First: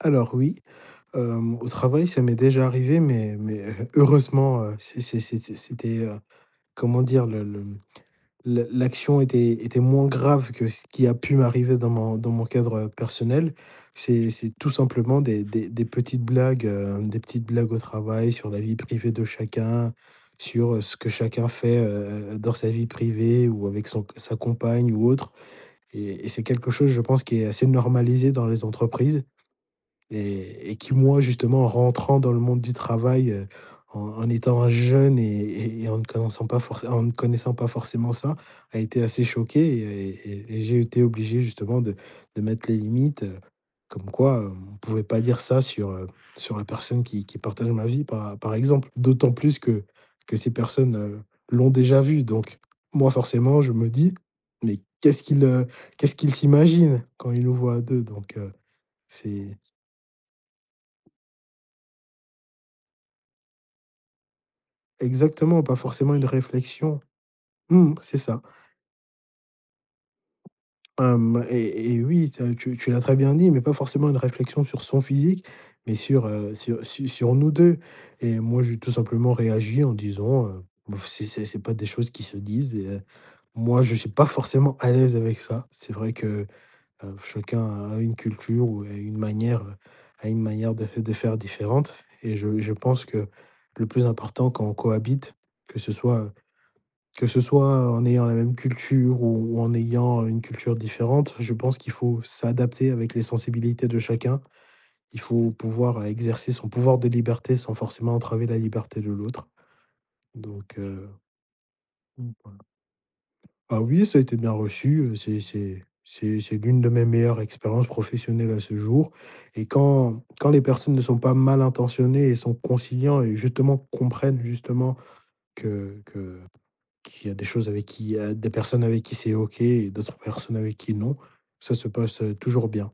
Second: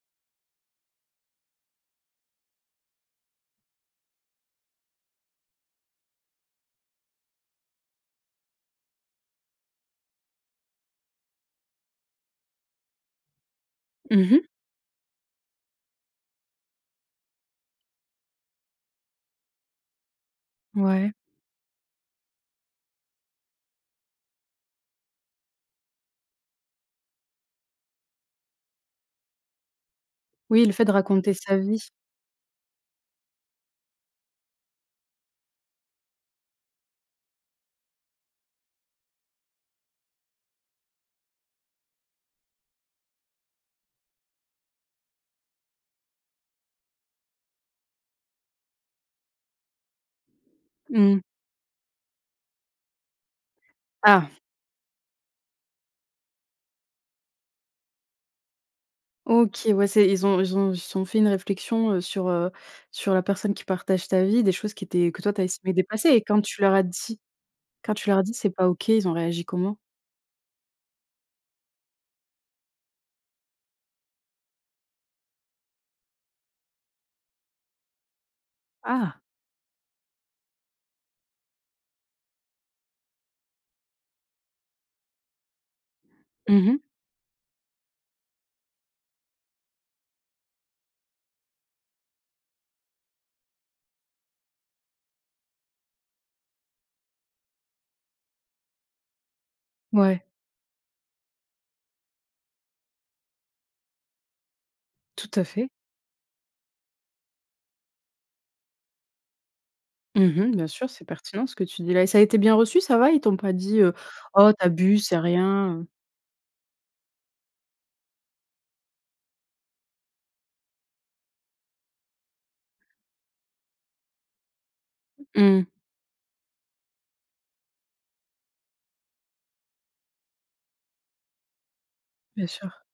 Alors, oui. Hem, au travail, ça m'est déjà arrivé, mais mais heureusement, heu, c'est c'est c'est c'est c'était, heu, comment dire, le le mmh, l l'action était était moins grave que ce qui a pu m'arriver dans mon dans mon cadre, heu, personnel. C'est Mmh mh. c'est tout simplement des des des petites blagues, heu, des petites blagues au travail sur la vie privée de chacun, sur, heu, ce que Ouais. chacun fait, heu heu heu, dans sa vie privée ou avec son sa compagne ou autre. Et et c'est quelque chose, je pense, qui est assez normalisé dans les entreprises, Oui, et le et fait qui de moi, raconter sa justement, vie. rentrant dans le monde du travail, heu, en en étant un jeune et et en ne connaissant pas forcément en ne connaissant pas forcément ça, a été assez choqué et et et j'ai été obligé, justement, de de mettre les limites. Heu, comme quoi, heu, on pouvait pas dire ça sur, heu, sur la personne qui qui partage ma vie par par exemple. D'autant plus que que ces personnes, heu, Mmh. l'ont déjà vue. Donc moi, forcément, je me dis: Ah! «Mais, qu'est-ce qu'ils, heu, qu'est-ce ils s'imaginent quand ils nous voient à 2?». Donc, heu, c'est OK. Ouais, c'est ils ont ils ont ils se sont fait une réflexion, heu, sur, heu, sur la personne qui partage ta vie, des choses qui étaient que toi tu as Exactement, estimées pas déplacées. forcément Et une quand tu leur as réflexion. dit Mmh quand mh, tu c'est leur a dit: ça. «C'est pas OK», ils ont réagi comment? Hem, et et oui, tu as tu tu l'as très bien dit, mais pas forcément une réflexion sur son physique, mais sur, heu, sur, heu, su sur nous 2 et moi, j'ai tout Ah! simplement réagi en disant, heu: «B oh, c'est c'est c'est pas des choses qui se disent.» et, heu, moi, je suis pas forcément à l'aise avec ça. C'est vrai que, Mmh mh. heu, chacun a une culture ou a une manière, heu, a une manière de de faire différente et je je pense que le plus important quand on cohabite, que ce soit heu, que ce soit en ayant la même culture ou en Ouais. ayant une culture différente, je pense qu'il faut s'adapter avec les sensibilités de chacun. Il Tout à faut fait. pouvoir, heu, exercer son pouvoir de liberté sans forcément entraver la liberté de l'autre. Mmh mh, bien Donc, sûr, c'est heu pertinent, ce que tu dis, là. Et ça a été bien reçu, ça va? Ils t'ont [unintelligible] pas dit, Ah, heu: oui, ça a été «Oh bien tu reçu. abuses, Heu, c'est c'est rien, c'est heu»? c'est c'est l'une de mes meilleures expériences professionnelles à ce jour. Et quand quand les personnes ne sont pas mal intentionnées et sont conciliants et justement, comprennent, justement Mmh. que que qu'il y a des choses avec qui il y a des personnes avec qui c'est OK et d'autres personnes avec qui, non, ça se passe, heu, Bien toujours sûr. bien.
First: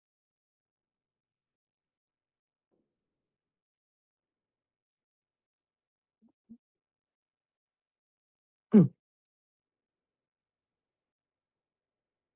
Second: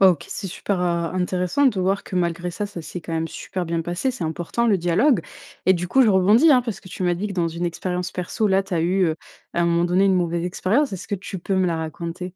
Bah, OK, c'est super heu, intéressant de voir que malgré ça, ça s'est quand même super bien passé. C'est important, le dialogue. Et du coup, je rebondis, hein, parce que tu m'as dit que dans une expérience perso, là, tu as Mmh. eu, heu, à un moment donné, une mauvaise expérience, est-ce que tu peux me la raconter?